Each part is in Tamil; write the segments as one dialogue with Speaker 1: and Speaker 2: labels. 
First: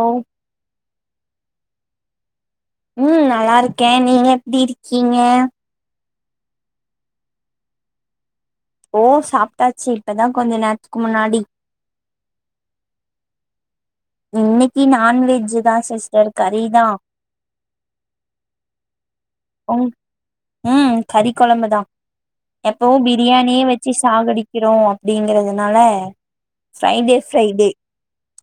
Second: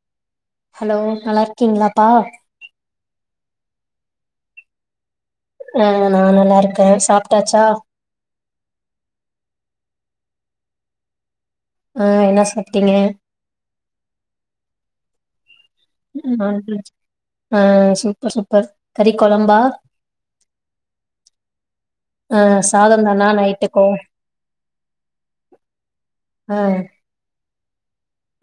Speaker 1: ஓ
Speaker 2: ஹலோ நல்லாருக்கீங்ளாப்பா
Speaker 1: உம் நல்லாருக்கே நீங்க எப்படிருக்கீங்க
Speaker 2: ஆ நா நல்லாருக்கே சாப்ட்டாச்சா
Speaker 1: ஓ சாப்ட்டாச்சு இப்பதா கொஞ்ச நேரத்துக்கு முன்னாடி
Speaker 2: ஆ என்ன சாப்ட்டீங்க
Speaker 1: இன்னைக்கு நான் வெஜூ
Speaker 2: ஆ ஆ சூப்பர் சூப்பர் கறி கொழம்பா
Speaker 1: உம் ம் கறி கொழம்புதா
Speaker 2: ஆ
Speaker 1: எப்பவு
Speaker 2: சாதம் தானா
Speaker 1: பிரியாணியே
Speaker 2: நைட்டுக்கு
Speaker 1: வச்சு சாகடிக்கிறோ அப்படிங்றதுனால
Speaker 2: ஆ
Speaker 1: ஃபிரைடே ஃபிரைடே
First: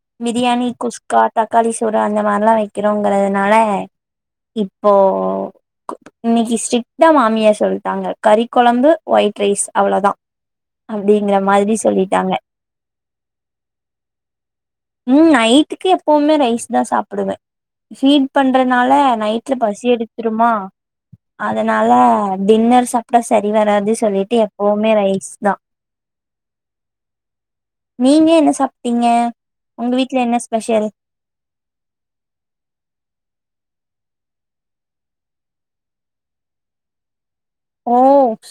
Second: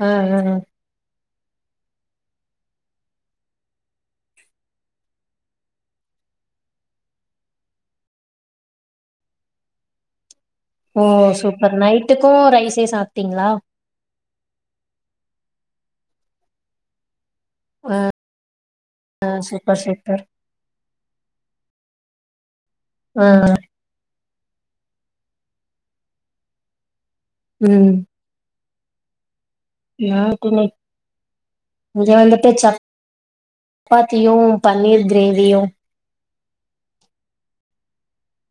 Speaker 2: ஆ ஆ
Speaker 1: பிரியாணி குஸ்கா தக்காளி சோறு அந்த மாரிலா வைக்கிறோங்கிறதுனால இப்போ இன்னைக்கு ஸ்ட்ரிக்டா மாமியார் சொல்ட்டாங்க கறி கொழம்பு ஒய்ட் ரைஸ் அவ்வளோதா
Speaker 2: ஓ சூப்பர் நைட்டுக்கு ரைஸே சாப்ட்டீங்ளா
Speaker 1: ம் நைட்டுக்கு எப்பவுமே ரைஸ்தா சாப்புடுவே
Speaker 2: ஆ
Speaker 1: ஹீட் பண்றனால
Speaker 2: ஆ
Speaker 1: நைட்ல
Speaker 2: சூப்பர்
Speaker 1: பசி
Speaker 2: சூப்பர்
Speaker 1: எடுத்துருமா அதனால டின்னர் சாப்ட்டா
Speaker 2: ஆ
Speaker 1: சரி வராது சொல்லிட்டு எப்பவுமே ரைஸ்தா நீங்க என்ன சாப்ட்டீங்க உங்க வீட்ல என்ன
Speaker 2: நேரத்துல
Speaker 1: ஸ்பெஷல்
Speaker 2: இங்க வந்துட்டு சப் பாத்தியு பன்னீர் கிரேவியு
Speaker 1: ஓ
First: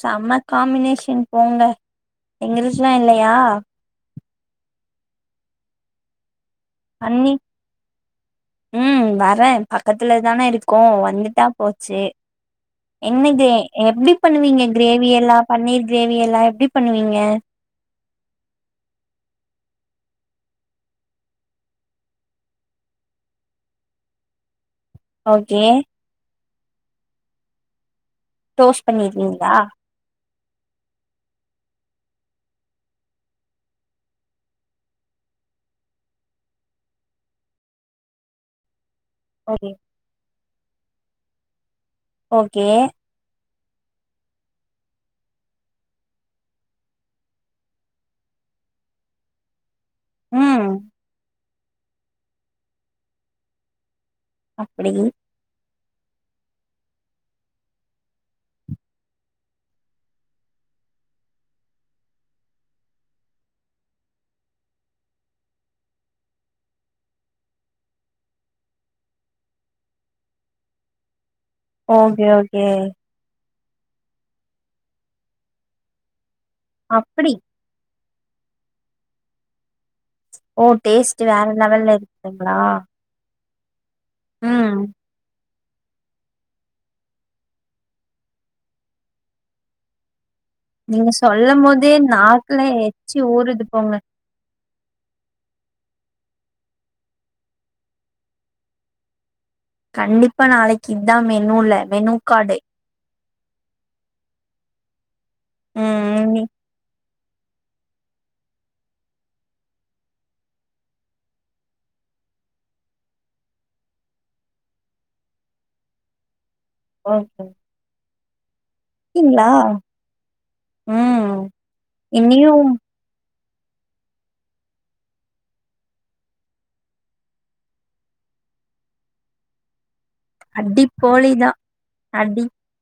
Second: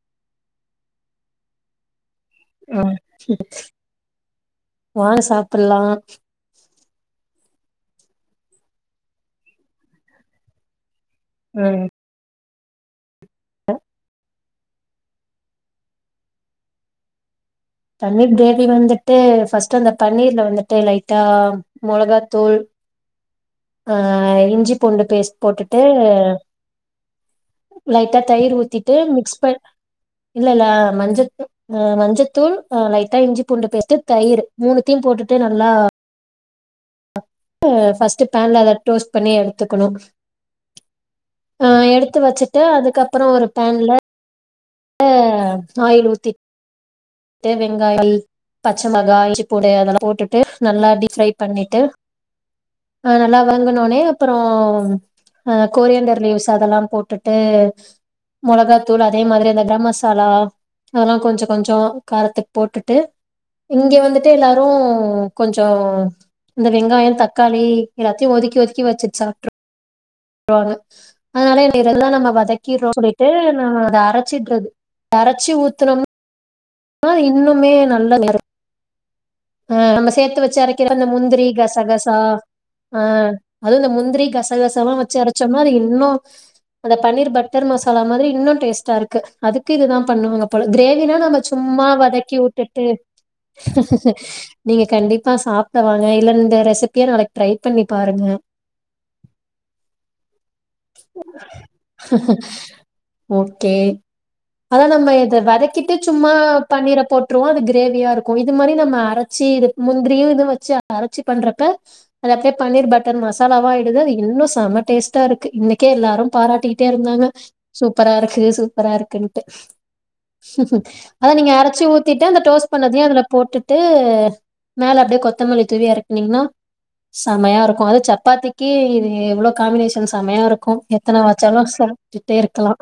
Speaker 1: செம்ம காம்மினேஷன் போங்க
Speaker 2: ஆ
Speaker 1: எங்ளுக்லா இல்லயா
Speaker 2: வாங்க சாப்பிட்லா
Speaker 1: அம்மி ம் வரே பக்கதுல தானே இருக்கோ வந்துட்டா
Speaker 2: ம்
Speaker 1: போச்சி என்னது எப்டி பண்ணுவீங்க கிரேவியெல்லா பன்னீர் கிரேவியெல்லா எப்டி பண்ணுவீங்க
Speaker 2: பன்னீர் கிரேவி வந்துட்டு ஃபர்ஸ்ட்டு அந்த தன்னீர்ல வந்துட்டு லைட்டா மொளகா தூள் ஆஹ் இஞ்சி பூண்டு பேஸ்ட்
Speaker 1: ஓகே
Speaker 2: போட்டுட்டு லைட்டா தயிர்
Speaker 1: டோஸ்ட்
Speaker 2: ஊத்திட்டு மிக்ஸ்
Speaker 1: பண்ணிருவீங்களா
Speaker 2: பண் இல்லல மஞ்சத்தூள் அ மஞ்சத்தூள் அ லைட்டா இஞ்சி பூண்டு பேஸ்ட்டு தயிரு மூனுதியு போட் டு நல்லா ஃபர்ஸ்ட்டு பேன்ல அத டோஸ்ட் பண்ணி
Speaker 1: ஓகே
Speaker 2: எடுத்துக்கனும் ஆ எடுத்து வச்சிட்டு
Speaker 1: ஓகே
Speaker 2: அதுக்கப்றோ ஒரு பேன்ல ஆ ஆயில் ஊத்தி [unintelligible] பச்ச மொளகா இஞ்சி பூண்டு அதெல்லா போட்டுட்டு
Speaker 1: ம்
Speaker 2: நல்லா அப்டி ஃப்ரை பண்ணிட்டு நல்லா வனங்னவுனே அப்பறோ
Speaker 1: அப்டி
Speaker 2: கொரியன்டர் லீவ்ஸ் அதெல்லா போட்டுட்டு மொளகாத்தூள் அதே மாதிரி அந்த கர மசாலா அதெல்லா கொஞ்சோ கொஞ்சோ காரத்துக்கு போட்டுட்டு இங்க வந்துட்டு எல்லாரு கொஞ்சோ இந்த வெங்காயம் தக்காளி எல்லாத்தையு ஒதுக்கி ஒதுக்கி வச்சிட் சாப்ட்ருவாங்க அதனால இந்த இதெல்லா
Speaker 1: ஓகே
Speaker 2: நம்ப
Speaker 1: ஓகே
Speaker 2: வதக்கிர்ரோனு சொல்லிட்டு அதா அத அரச்சிட்றது அரச்சி ஊத்துனம்னா
Speaker 1: அப்படி
Speaker 2: இன்னுமே நல்ல நேரம் சேத்து வச்சி
Speaker 1: ஓ
Speaker 2: அரக்கிற அந்த
Speaker 1: டேஸ்ட் வேற
Speaker 2: முந்திரி
Speaker 1: லெவல்ல
Speaker 2: கசகசா
Speaker 1: இருக்குங்களா
Speaker 2: ஆ அதுவு இந்த முந்திரி
Speaker 1: ம்
Speaker 2: கசகசாலா வச்சி அரச்சம்னா அது இன்னோ அந்த பன்னீர் பட்டர் மசாலா மாதிரி இன்னோ டேஸ்ட்டா இருக்கு அதுக்கு இதுதா பண்ணுவாங்க போல
Speaker 1: நீங்க
Speaker 2: க்ரேவினா நம்ம
Speaker 1: சொல்லும்
Speaker 2: சும்மா
Speaker 1: போதே
Speaker 2: வதக்கி
Speaker 1: நாக்குல
Speaker 2: உட்டுட்டு
Speaker 1: எச்சி ஊறுது போங்க
Speaker 2: நீங்க கண்டிப்பா சாப்பலா இல்ல இந்த ரெசிபிய நாளைக் ட்ரை பண்ணி பாருங்க
Speaker 1: கண்டிப்பா நாளைக்கி இதா மெனுல மெனு கார்டு
Speaker 2: ஓகே அதா நம்ப இத வதக்கிட்டு
Speaker 1: ம்
Speaker 2: சும்மா
Speaker 1: நீ
Speaker 2: பண்ணீர போட் ருவோ அது க்ரேவியா இருக்கு இது மாரி நம்ப அரச்சி இது முந்திரியு இத வச்சி அரச்சி பண்றப்ப [unintelligible] பன்னீர் பட்டர் மசாலாவா ஆயிடுது அது இன்னு செம டேஸ்ட்டா இருக்கு இன்னிக் கே எல்லாரு பாராட்டிகிட்டே இருந்தாங்க
Speaker 1: ஓகே
Speaker 2: சூப்பரா இருக்கு சூப் பரா இருக்குன்ட்டு
Speaker 1: ங்களா
Speaker 2: அத
Speaker 1: ம்
Speaker 2: நீங்க அரச்சி ஊத்திட்டு அந்த
Speaker 1: இனியும்
Speaker 2: டோஸ்ட் பண்ணதயு அதுல போட்டுட்டு மேல அப்டியே கொத்தமல்லி தூவி எரக்னீங்ன்னா செமையா இருக்கு அது சப்பாத்திக்கி இவ்ளோ காமினேஷன் செமையா இருக்கு
Speaker 1: அடி
Speaker 2: எத்தன
Speaker 1: போலி தா
Speaker 2: வச்சாலு சாப்ட்டுட்டே
Speaker 1: அடி
Speaker 2: இருக்கலா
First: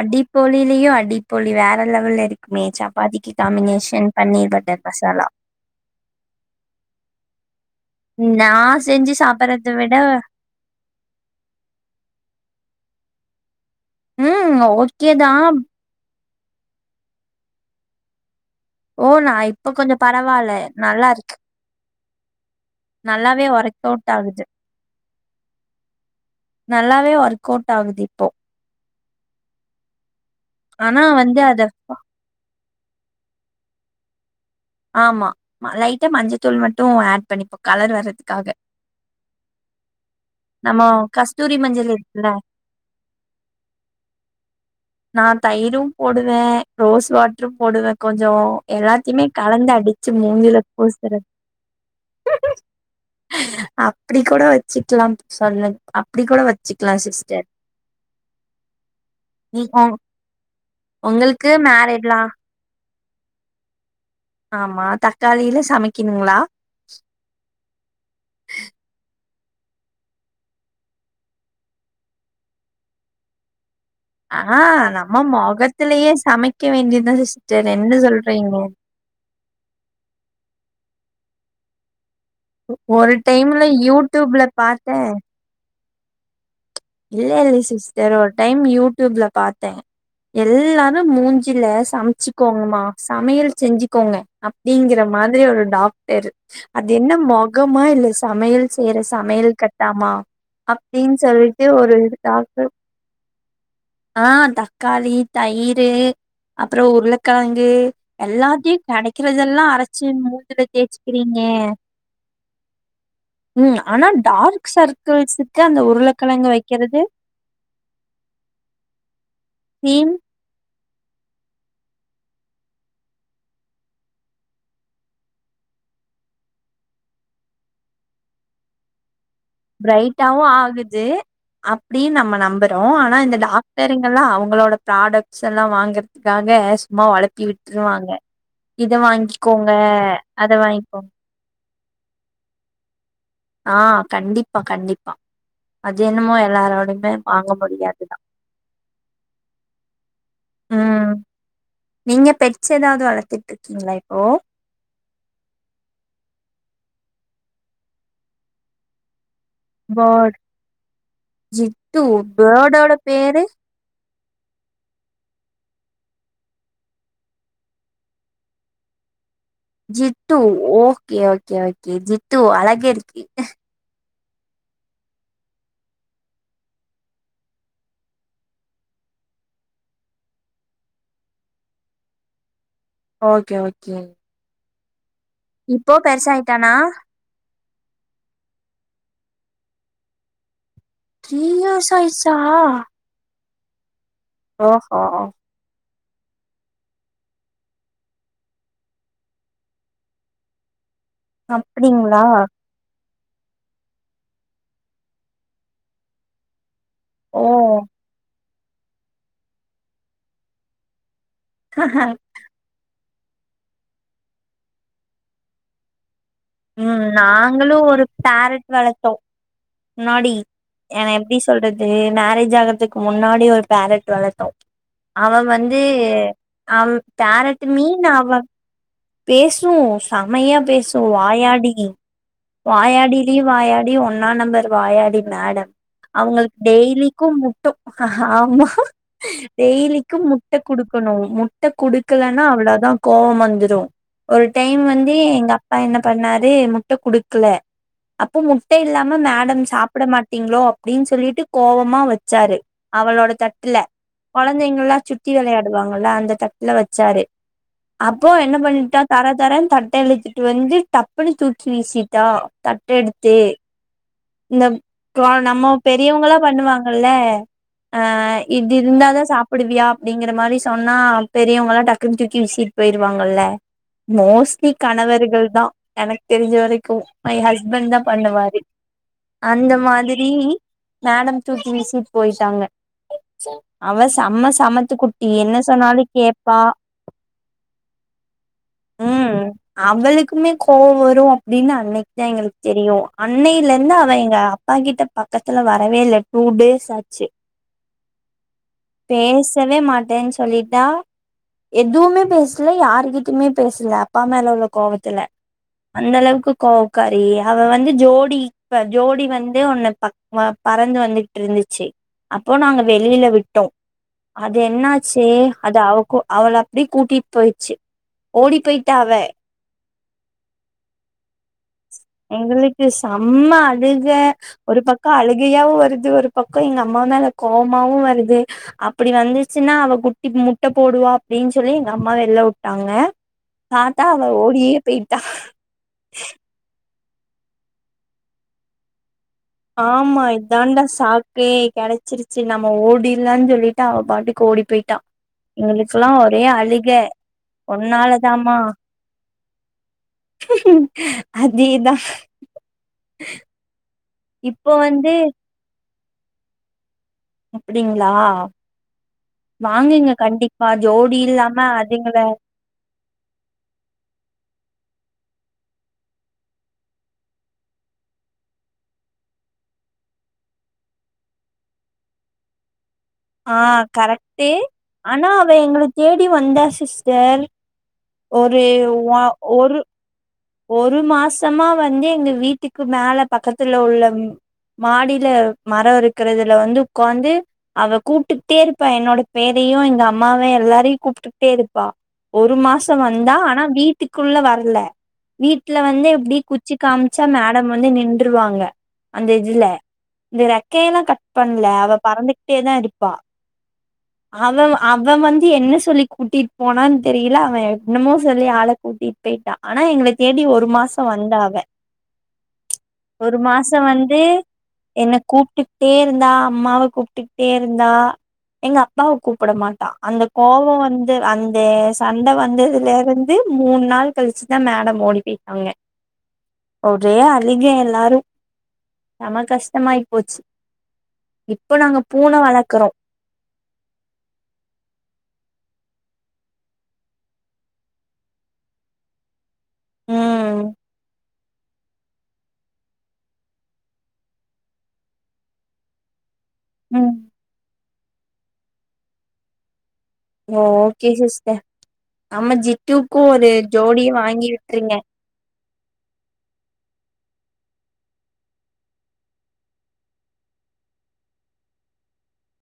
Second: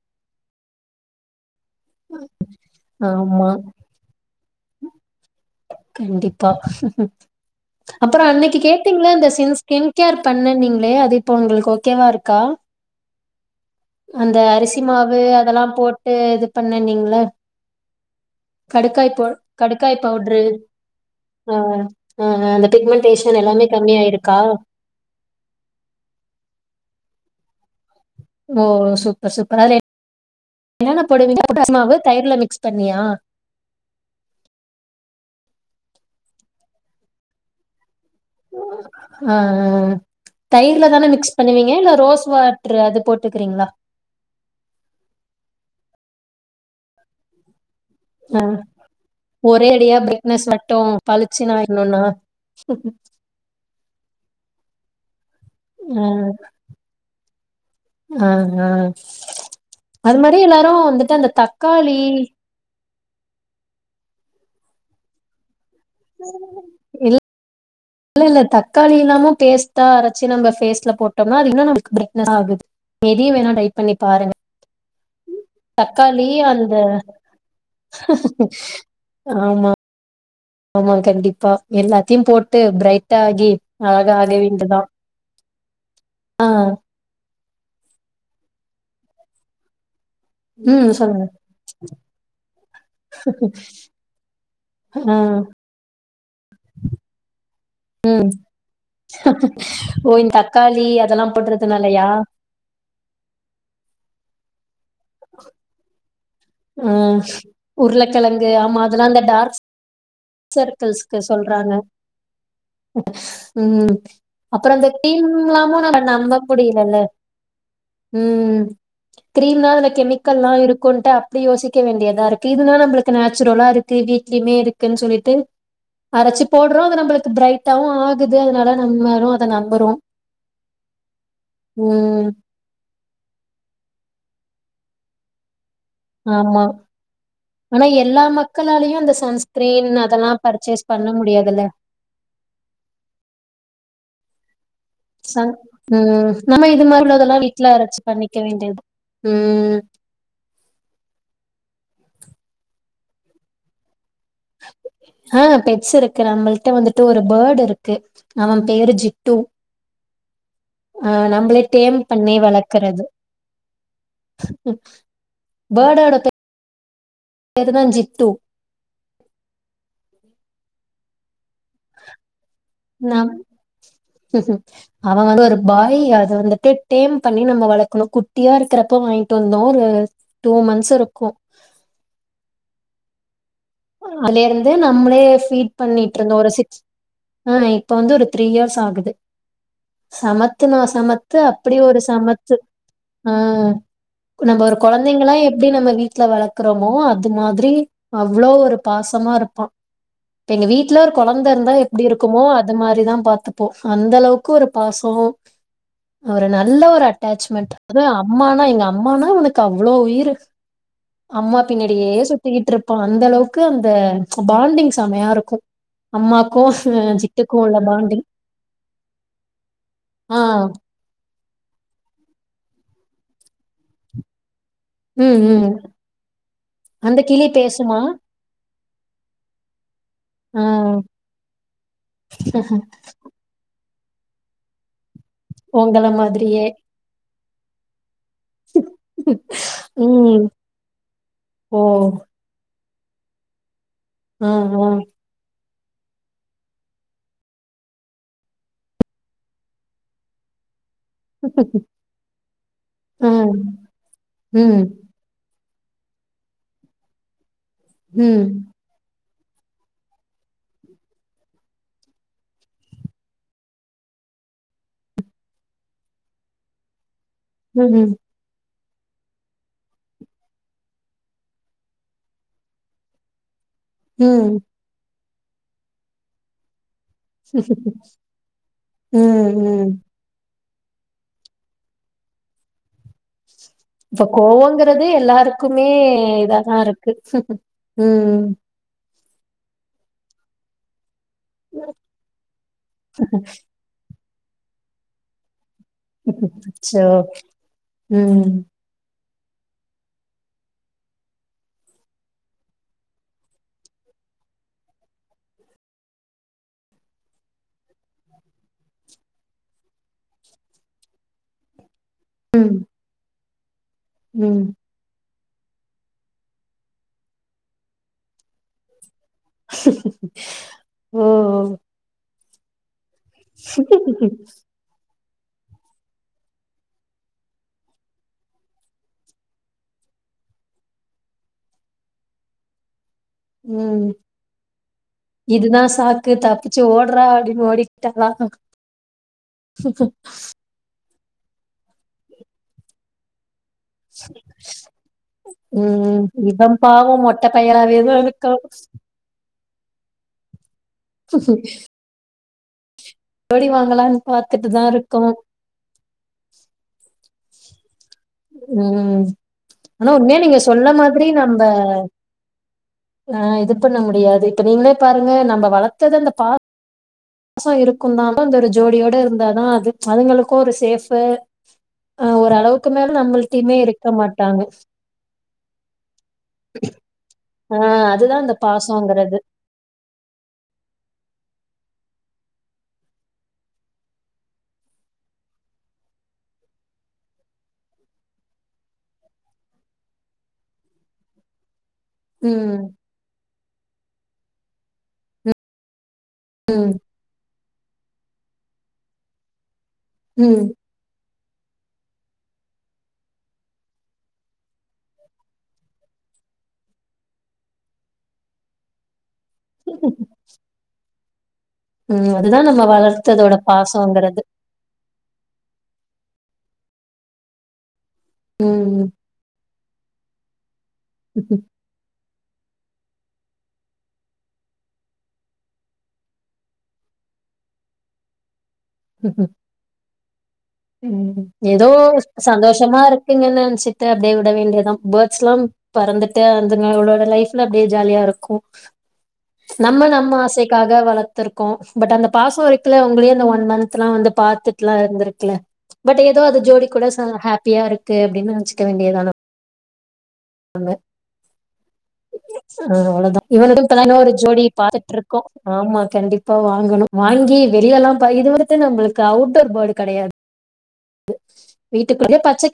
Speaker 1: அடி போலிலயு அடி போலி வே ற லெவல்ல இருக்குமே சப்பாதிக்கி
Speaker 2: ஆமா
Speaker 1: காமினேஷன் பன்னீர் பட்டர் மசாலா
Speaker 2: கண்டிப்பா அப்றோ அன்னக்கி
Speaker 1: நான்
Speaker 2: கேட்டீங்ள
Speaker 1: செஞ்சு
Speaker 2: இந்த ஸின்
Speaker 1: சாப்பிடறத
Speaker 2: ஸ்கின்
Speaker 1: விட
Speaker 2: கேர் பண்ணுனீங்ளே அது இப்போ ஒங்ளுக்கு ஓகேவா இருக்கா அந்த
Speaker 1: ம்
Speaker 2: அரிசி மாவு
Speaker 1: ஓகேதான்
Speaker 2: அதெல்லா போட்டு இது பண்ணனீங்ள
Speaker 1: ஓ
Speaker 2: கடுக்காய் போ
Speaker 1: நான் இப்ப
Speaker 2: கடுக்காய்
Speaker 1: கொஞ்சம்
Speaker 2: பவுட்ரு
Speaker 1: பரவாயில்ல நல்லா இருக்கு
Speaker 2: ஆ ஆ அந்த பிக்மெண்டேஷன்
Speaker 1: நல்லாவே
Speaker 2: எல்லாமே
Speaker 1: ஒர்க் அவுட்
Speaker 2: கம்மியாயிருக்கா
Speaker 1: ஆகுது நல்லாவே ஒர்க்கோட்டாகுது
Speaker 2: ஓ சூப்பர் சூப்பர் அதுல
Speaker 1: ஆனா
Speaker 2: என்னென்ன
Speaker 1: வந்து
Speaker 2: போடுவீங்க
Speaker 1: அத
Speaker 2: அரிசி மாவு தயிர்ல மிக்ஸ் பண்ணியா
Speaker 1: ஆமா லைட்டா மஞ்சத்தூள் மட்டு ஆட் பண்ணிப்போ கலர் வரது
Speaker 2: ஆஹ் ஆஹ்
Speaker 1: நம்ம
Speaker 2: தயிர்ல தான மிக்ஸ்
Speaker 1: கஸ்தூரி
Speaker 2: பண்ணுவீங்க
Speaker 1: மஞ்சள்
Speaker 2: இல்ல ரோஸ்
Speaker 1: இருக்குல்ல
Speaker 2: வாட்ரு அது போட்டுகுறீங்ளா
Speaker 1: நா தயிரும் போடுவே ரோஸ் வாட்ரு போடுவ கொஞ்சொ எல்லாத்தையுமே
Speaker 2: ஒரே
Speaker 1: கலந்து
Speaker 2: அடியா
Speaker 1: அடிச்சு
Speaker 2: பிரைட்னஸ்
Speaker 1: மூஞ்சில
Speaker 2: மட்டும்
Speaker 1: பூசற
Speaker 2: பளிச்சுன்னு ஆயிடணும்னா
Speaker 1: அப்டி கூட வச்சிக்லாம் சொல்லு அப்டி கூட வச்சிக்லா சிஸ்டர்
Speaker 2: ஆஹ் ஆஹ்
Speaker 1: நீ ஒ
Speaker 2: அது மாரி எல்லாரு வந்துட்டு அந்த
Speaker 1: உங்களுக்கு
Speaker 2: தக்காளி
Speaker 1: மேரிட்லா ஆமா தக்காளில சமைக்கணுங்களா
Speaker 2: இல் இல்லல்ல தக்காளி இல்லாம பேஸ்டா அரச்சு நம்ப ஃபேஸ்ல போட்டம்னா அது இன்னு நமக்கு ப்ரைட்னஸ் ஆகுது இதயு வேனா ட்ரை பண்ணி பாருங்க
Speaker 1: ஆஹ் நா ம்ம மொகத்துலயே
Speaker 2: தக்காளி
Speaker 1: சமக்க
Speaker 2: அந்த
Speaker 1: வேண்டியதான் சிஸ்டர் என்ன சொல்றீங்கோ
Speaker 2: ஆமா மா கண்டிப்பா எல்லாத் தியும் போட்டு
Speaker 1: ஒரு
Speaker 2: ப்ரைட்டாகி
Speaker 1: டைம்ல
Speaker 2: அழகாக
Speaker 1: யூடியூப்ல
Speaker 2: வேண்டிதான்
Speaker 1: பாத்தே
Speaker 2: ஆஹ்
Speaker 1: இல்ல இல்ல சிஸ்டர் ஒரு டைம் யூட்டூப்ல பாத்தே
Speaker 2: ம்
Speaker 1: எல்லாரும்
Speaker 2: சொல்லுங்க
Speaker 1: மூஞ்சில சம்ச்சுக்கோங்கமா சமையல் செஞ்சுக்கோங்க அப்டிங்கிற
Speaker 2: ஆ
Speaker 1: மாதிரி ஒரு டாக்டர் அது என்ன மொ கமா இல்ல சமையல் செய்ற சமையல்
Speaker 2: ஓ
Speaker 1: கட்டாமா
Speaker 2: இந்த தக்காளி
Speaker 1: அப்டின்
Speaker 2: அதெல்லா
Speaker 1: சொல்ட் டு ஒரு
Speaker 2: போடுறதுனாலயா
Speaker 1: டாக்ட்ரு ஆஹ் தக்காளி தயிரு அப்றோ
Speaker 2: ஆ
Speaker 1: உருளக்கெளங்கு
Speaker 2: உருளைக்கிழங்கு
Speaker 1: எல்லாத்யு
Speaker 2: ஆமா அதெல்லா அந்த டார்க்
Speaker 1: கெடக்கிறதெல்லா அரச்சு மூஞ்சில
Speaker 2: சர்க்கிள்ஸ்க்கு
Speaker 1: தேச்சுக்கிறீங்
Speaker 2: சொல்றாங்க ம்
Speaker 1: ஆனா டார்க்
Speaker 2: அப்றோ அந்த
Speaker 1: சர்க்கிள்ஸுக்கு அந்த
Speaker 2: டீம்ல்லாம நம நம்ப
Speaker 1: உருளக்கெழங்கு
Speaker 2: முடியலல்ல
Speaker 1: வைக்கிறது
Speaker 2: ம் க்ரீம்னா அதுல
Speaker 1: கிரீம்
Speaker 2: கெமிக்கல்லா இருக் ப்டி யோசிக்க வேண்டியதா இருக்கு இதுனா நம்பளுக்கு நேச்சுரலா ருக்கு வீட்லயுமே இருக்குன் சொல்லிட்டு அரச்சு போடுறோ அது நம்பளுக்கு ப்ரைட்டாவு ஆகுது அத்னால நம்மளு அத நம்புறோ
Speaker 1: ப்ரைட்டாவு ஆகுது அப்டின்
Speaker 2: ம்
Speaker 1: நம்ம நம்புறோ ஆனா இந்த டாக்டருங்கல்லா அவுங் களோட ப்ராடக்ட்ஸ் எல்லாம் வாங்கி க்க
Speaker 2: ஆமா
Speaker 1: சும்மா வொளப்பி
Speaker 2: ஆனா
Speaker 1: விட்டுருவாங்க
Speaker 2: எல்லா
Speaker 1: இத
Speaker 2: மக்களாலயு அந்த
Speaker 1: வாங்கிக்கோங்க
Speaker 2: சன்ஸ்கிரீன் அதெல்லா
Speaker 1: அத
Speaker 2: பர்ச்சேஸ்
Speaker 1: வாங்கி
Speaker 2: பண்ண முடியாதுல
Speaker 1: ஆஹ் கண்டிப்பா கண்டிப்
Speaker 2: ச உம் நம்ம இது மாதிரி உள்ளதெல்லாம்
Speaker 1: வாங்க
Speaker 2: வீட்டுல அரச்சு
Speaker 1: முடியாதுதா
Speaker 2: பண்ணிக்க வேண்டியத் உம்
Speaker 1: ம் நீங்க பெட்ஸ் ஏதாவது வளர்த்துட்டு இருக்கீங்களா இப்
Speaker 2: ஆஹ் பெட்ஸ் இருக்கு நம்மளிட்ட வந்துட்டு ஒரு பேர்டு இருக்கு அவன் பேரு ஜி
Speaker 1: பேர்ட்
Speaker 2: ஆஹ் நம்மளே டேம்
Speaker 1: ஜிட்டு
Speaker 2: பண்ணே
Speaker 1: பேர்டோட
Speaker 2: வளர்க்கறது
Speaker 1: பேரு
Speaker 2: பேர்ட்டோட பேர் வேதன Jittu
Speaker 1: Jittu okay okay okay Jittu அழக இருக்கு
Speaker 2: நம் அவன் வந்து ஒரு பாய் அதை வந்துட்டு டேம் பண்ணி நம்ம வளர்க்கணும் குட்டியா இருக்கிறப்போ வாங்கிட்டு வந்தோம் ஒரு டூ மந்த்ஸ் இருக்கும்
Speaker 1: ஓகே ஓ
Speaker 2: அதுல இருந்து நம்மளே ஃபீட்
Speaker 1: இப்போ
Speaker 2: பண்ணிட்டு இருந்தோம் ஒரு
Speaker 1: பெருசாயிட்டானா
Speaker 2: சிக்ஸ் ஆஹ இப்ப வந்து ஒரு த்ரீ இயர்ஸ் ஆகுது சமத் னா சமத்து
Speaker 1: த்ரீ
Speaker 2: அப்படி
Speaker 1: இயர்ஸ்
Speaker 2: ஒரு
Speaker 1: ஆயிடுச்சா
Speaker 2: சமத்து ஆஹ் நம்ம ஒரு
Speaker 1: ஓஹோ
Speaker 2: கொழந்தைகள்லாம் எப்படி நம்ம ட்ல வளர்க்கறோமோ அது மாதிரி அவ்வளோ ஒரு பாசமா இருப்பா எங்க வீட் டுல ஒரு கொழந்த இருந்தா எப்டி
Speaker 1: அப்படிங்களா
Speaker 2: இருக்குமோ அது மாரிதா பாத்தப்போ அந்த அளவுக்கு ஒரு பாசோ அவர நல் ல ஒரு
Speaker 1: ஓ
Speaker 2: அட்டாச்மெண்ட் அது அம்மானா எங்க அம்மானா அவ்னுக்கு அவ்வளோ உயிரு அம்மா பின்னாடியே சுத்திக்கிட்டு இருப்பா அந்த அளவுக்கு அந்த பாண்டிங் செமையா இருக்கு அம்மாக்கு
Speaker 1: உம்
Speaker 2: ஜிட்டுக்கு
Speaker 1: நாங்களு
Speaker 2: உள்ள
Speaker 1: ஒரு
Speaker 2: பாண்டிங்
Speaker 1: பேரட் வளத்தோ முன்னாடி
Speaker 2: ஆ
Speaker 1: ஏனா எப்டி சொல்றது மேரேஜ் ஆகறதுக்கு முன்னாடி ஒரு பேரட் வளத்தோ
Speaker 2: ம்
Speaker 1: அவன்
Speaker 2: ம்
Speaker 1: வந்து அவ
Speaker 2: அந்த கிளி
Speaker 1: பேரட்
Speaker 2: பேசுமா
Speaker 1: மீன் அவ பேசு செமையா
Speaker 2: ஆ
Speaker 1: பேசு வாயாடி வாயாடிலியு வாயா வாயாடி ஒன்னா நம்பர் வாயாடி மேடம்
Speaker 2: உங்கள
Speaker 1: அவ்ங்களுக்கு
Speaker 2: மாதிரியே
Speaker 1: டெய்லிக்கு முட்ட ஆமா டெய்லிக்கு
Speaker 2: ம்
Speaker 1: முட்ட குடுக்கணு முட்ட
Speaker 2: ஓ
Speaker 1: குடுக்கலன்னா அவ்வளோ தா கோவம் மந்துறு ஒரு
Speaker 2: ஆ
Speaker 1: டைம்
Speaker 2: ஆ
Speaker 1: வந்து எங்க அப்பா என்ன பண்ணாரு முட்ட குடுக்கல அப்போ முட்ட இல்லாம மேடம் சாப்ட மாட்டீங்ளோ அப்டின்னு சொல்லிட்டு கோபமா வச்சாரு அவளோட
Speaker 2: ஆ
Speaker 1: தட்டுல
Speaker 2: ம்
Speaker 1: கொழந்தைங்கல்லா சுத்தி விளையாட் டுவாங்கள அந்த தட்டுல வச்சாரு அப்போ
Speaker 2: ம்
Speaker 1: என்ன பண் தர தர தட்ட இழுத்துட்டு வந்து டப்புன்னு தூக்கி வீசிட்டா தட்ட எடுத்து இந்தப் ப நம்ம பெரியவங்களா பண்ணுவாங்கல்ல
Speaker 2: ம்
Speaker 1: ஆ
Speaker 2: ம்
Speaker 1: இது இருந்தாதா சாப்பிடுவியா அப்டிங்கற மாதிரி சொன்னா பெரியவங்கல்லா டக்குன்னு தூக்கி விசிட்டு போயிருவாங்கல்ல
Speaker 2: ம்
Speaker 1: மோஸ்ட்லி கணவர்கள்தா எனக்கு தெரிஞ்ச வரைக்கு மை ஹஸ்பண்ட் தா பண்ணுவாரு
Speaker 2: ம்
Speaker 1: அந்த
Speaker 2: ம்
Speaker 1: மாதிரி மேடம் தூக்கி வீசிட்டு போயிட்டாங்க அவ
Speaker 2: இப்ப
Speaker 1: செம்ம சமத்து
Speaker 2: கோவங்கிறது
Speaker 1: குட்டி என்ன
Speaker 2: எல்லாருக்குமே
Speaker 1: சொன்னாலு கேப்பா
Speaker 2: இதாதா இருக்கு உம்
Speaker 1: உம் அவளுக்குமே கோவம் வரு அப்டின்னு அன்னைக்கு தா எங்களுக்கு தெரியு அன்னையில இருந்து அவ எங்க அப்பா கிட்ட பக்கத்துல வர வரவே இல்ல டூ டேஸ் ஆச்சு
Speaker 2: உம்
Speaker 1: பேசவே மாட்டேன்னு சொல்லிட்டா எதுவுமே பேசல யாருகிட்டமே பேசல அப்பாமேல உள்ள கோவத்துல அந்த அளவுக்கு கோவக்காரி அவ வந்து ஜோடி இப்ப ஜோடி வந்து ஒன்னு ப ப பறந்து வந்துட்டு இருந்துச்சு அப்போ
Speaker 2: ம்.
Speaker 1: நாங்க வெளியில விட்டோ அது
Speaker 2: ம்.
Speaker 1: என்னாச்சு அது அவ அவள் அப்டியே கூட்டிட்டு போயிச்சு ஓடி போயிட்டா அவ
Speaker 2: ஓ ஓ
Speaker 1: எங்களுக்கு செம்ம அழுக ஒரு பக் அழுகையாவு வருது ஒரு பக்கம் எங்க அம்மா மேல கோவமாவு வருது அப்டி வந்துச்சுன்னா அவ குட்டி முட்ட போடுவா அப்டின்னு சொல்லி எங்க அம்மா வெள்ளவுட்டாங்க
Speaker 2: உம் இதுதா சாக்கு தப்பிச்சு ஓட் றா அப்டினு ஓடிட்டாளா
Speaker 1: ஆமா இதாண்டா சாக்கே கிடைச்சிருச்சு நம்ம ஓடிலான்னு சொல்லிட்டு அவ பாட்டுகு ஓடி போயிட்டா எங்களுக்கெல்லா
Speaker 2: ம்.
Speaker 1: ஒரே
Speaker 2: இவன்
Speaker 1: அழுக
Speaker 2: பாவம் மொட்டை பையனாவே தான்
Speaker 1: ஒன்னாலதாமா
Speaker 2: இருக்கான்.
Speaker 1: அதேதா
Speaker 2: ஜோடி வாங்கலான்னு
Speaker 1: இப்போ
Speaker 2: பாத்துட்டுதா
Speaker 1: வந்து
Speaker 2: இருக்கோ
Speaker 1: அப்டிங் களா
Speaker 2: ம்.
Speaker 1: வாங்குங்க
Speaker 2: ஆனா உண்மையா நீங்க
Speaker 1: கண்டிப்பா
Speaker 2: சொன்ன
Speaker 1: ஜோடி இல்லாம அதுங்கள
Speaker 2: ஆ இது பண்ண முடியாது இப்ப நீங்களே பாருங்க நம்ம வளத்தத அந்த பா பாசோ இருக்கு தா அந்த ஒரு ஜோடியோட இருந்தாதா அது அதுங்களுக்கு ஒரு சேஃப் ஆ ஓரளவு
Speaker 1: ஆ கரெக்ட்டு ஆனா அவ எங்கள தேடி வந்தா சிஸ்டர்
Speaker 2: ஆ அதுதா இந்த
Speaker 1: ஒரு ஒ
Speaker 2: பாசம்ங்கிறது
Speaker 1: ஒரு ஒரு மாசமா வந்து எங்க வீட்டுக்கு மேல பக்கத்துல உள்ள மாடியில மரம் இருக்கிறதுல வந்து உட்காந்து அவ கூப்பிட்டுக்கிட்டே இருப்பா என்னோட பேர என்னையு எங்க அம்மாவும் எல்லாரையும் கூப்பிட்டுகிட்டே இருப்ப ஒரு
Speaker 2: ம்.
Speaker 1: மாசம் வந்தா ஆனா வீட்டுக்குள்ள வரல வீட்டுல வந்து எப்படி குச்சி
Speaker 2: ம்.
Speaker 1: காமிச்சா மேடம் வந்து நின்றுவாங்க அந்த இதுல இந்த
Speaker 2: ம்.
Speaker 1: ரெக்கையெல்லாம் கட் பண்ணல அவ பறந்துகிட்டேதா இருப்பா அவ அவ வந்து என்ன சொல்லி கூட்டிட்டு போனான்னு தெரியல அவன் என்னமோ சொல்லி ஆள கூட்டிட்டு போயிட்டா ஆனா எங்கள தேடி ஒரு மாசம் வந்தா அவ
Speaker 2: ம். அதுதான் நம்ம
Speaker 1: ஒரு
Speaker 2: வளர்த்ததோட
Speaker 1: மாசம் வந்து
Speaker 2: பாசங்கிறது.
Speaker 1: என்ன கூப்பிட்டுகிட்டே இருந்தா அம்மாவ கூப்பிட்டுகிட்டே இருந்தா எங்க
Speaker 2: ம்.
Speaker 1: அப்பாவ கூப்பிட மாட்டா அந்த கோபம் வந்து வந்து அந்த சண்ட வந்ததுல இருந்து மூணு நாள் கழிச்சுதா மேடம் ஓடி போயிட்டாங்க ஒரே அழுக எல்லாரும் செம கஷ்டமாயி போச்சு
Speaker 2: உம்
Speaker 1: இப்போ
Speaker 2: ஏதோ
Speaker 1: நாங்க பூன வளக்குறோ
Speaker 2: சந்தோஷமா இருக்குங்கன்னு நினைச்சிட்டு அப்படியே விட வேண்டியதா பேர்ட்ஸ் எல்லாம் பறந்துட்டு அதூங்களோட லைஃப்ல அப்படியே ஜாலியா இருக்கும் நம்ம நம்ம
Speaker 1: ம்
Speaker 2: ஆசைக்காக வள த்துருக்கோம் பட் அந்த பாசம் இருக்குல உங்களே வந்து ஒன் மந்த் லாம் வந்து பாத்துட்டுலா இருந்திருக்குல பட் ஏதோ அது ஜோடி கூட
Speaker 1: ம்
Speaker 2: ஹாப்பியா இருக்கு அப்படின்னு நினைச்சிக்க வேண்டியதுதானே
Speaker 1: ஓகே சிஸ்டர்
Speaker 2: ஆ அவ்ளோதான் இவனுக்கும் இப்பதா ஒரு
Speaker 1: வாங்கி
Speaker 2: ஜோடி
Speaker 1: விட்ருங்க
Speaker 2: பாத்துட்டுருக்கோ ஆமா கண்டிப்பா வாங்கணும் வாங்கி வெளியெல்லாம் ப இதுவித்த நம்மளுக்கு அவுடோர் போர்டு கிடையாது வீட்டுக்குள்ளேயே பச்சைக்கு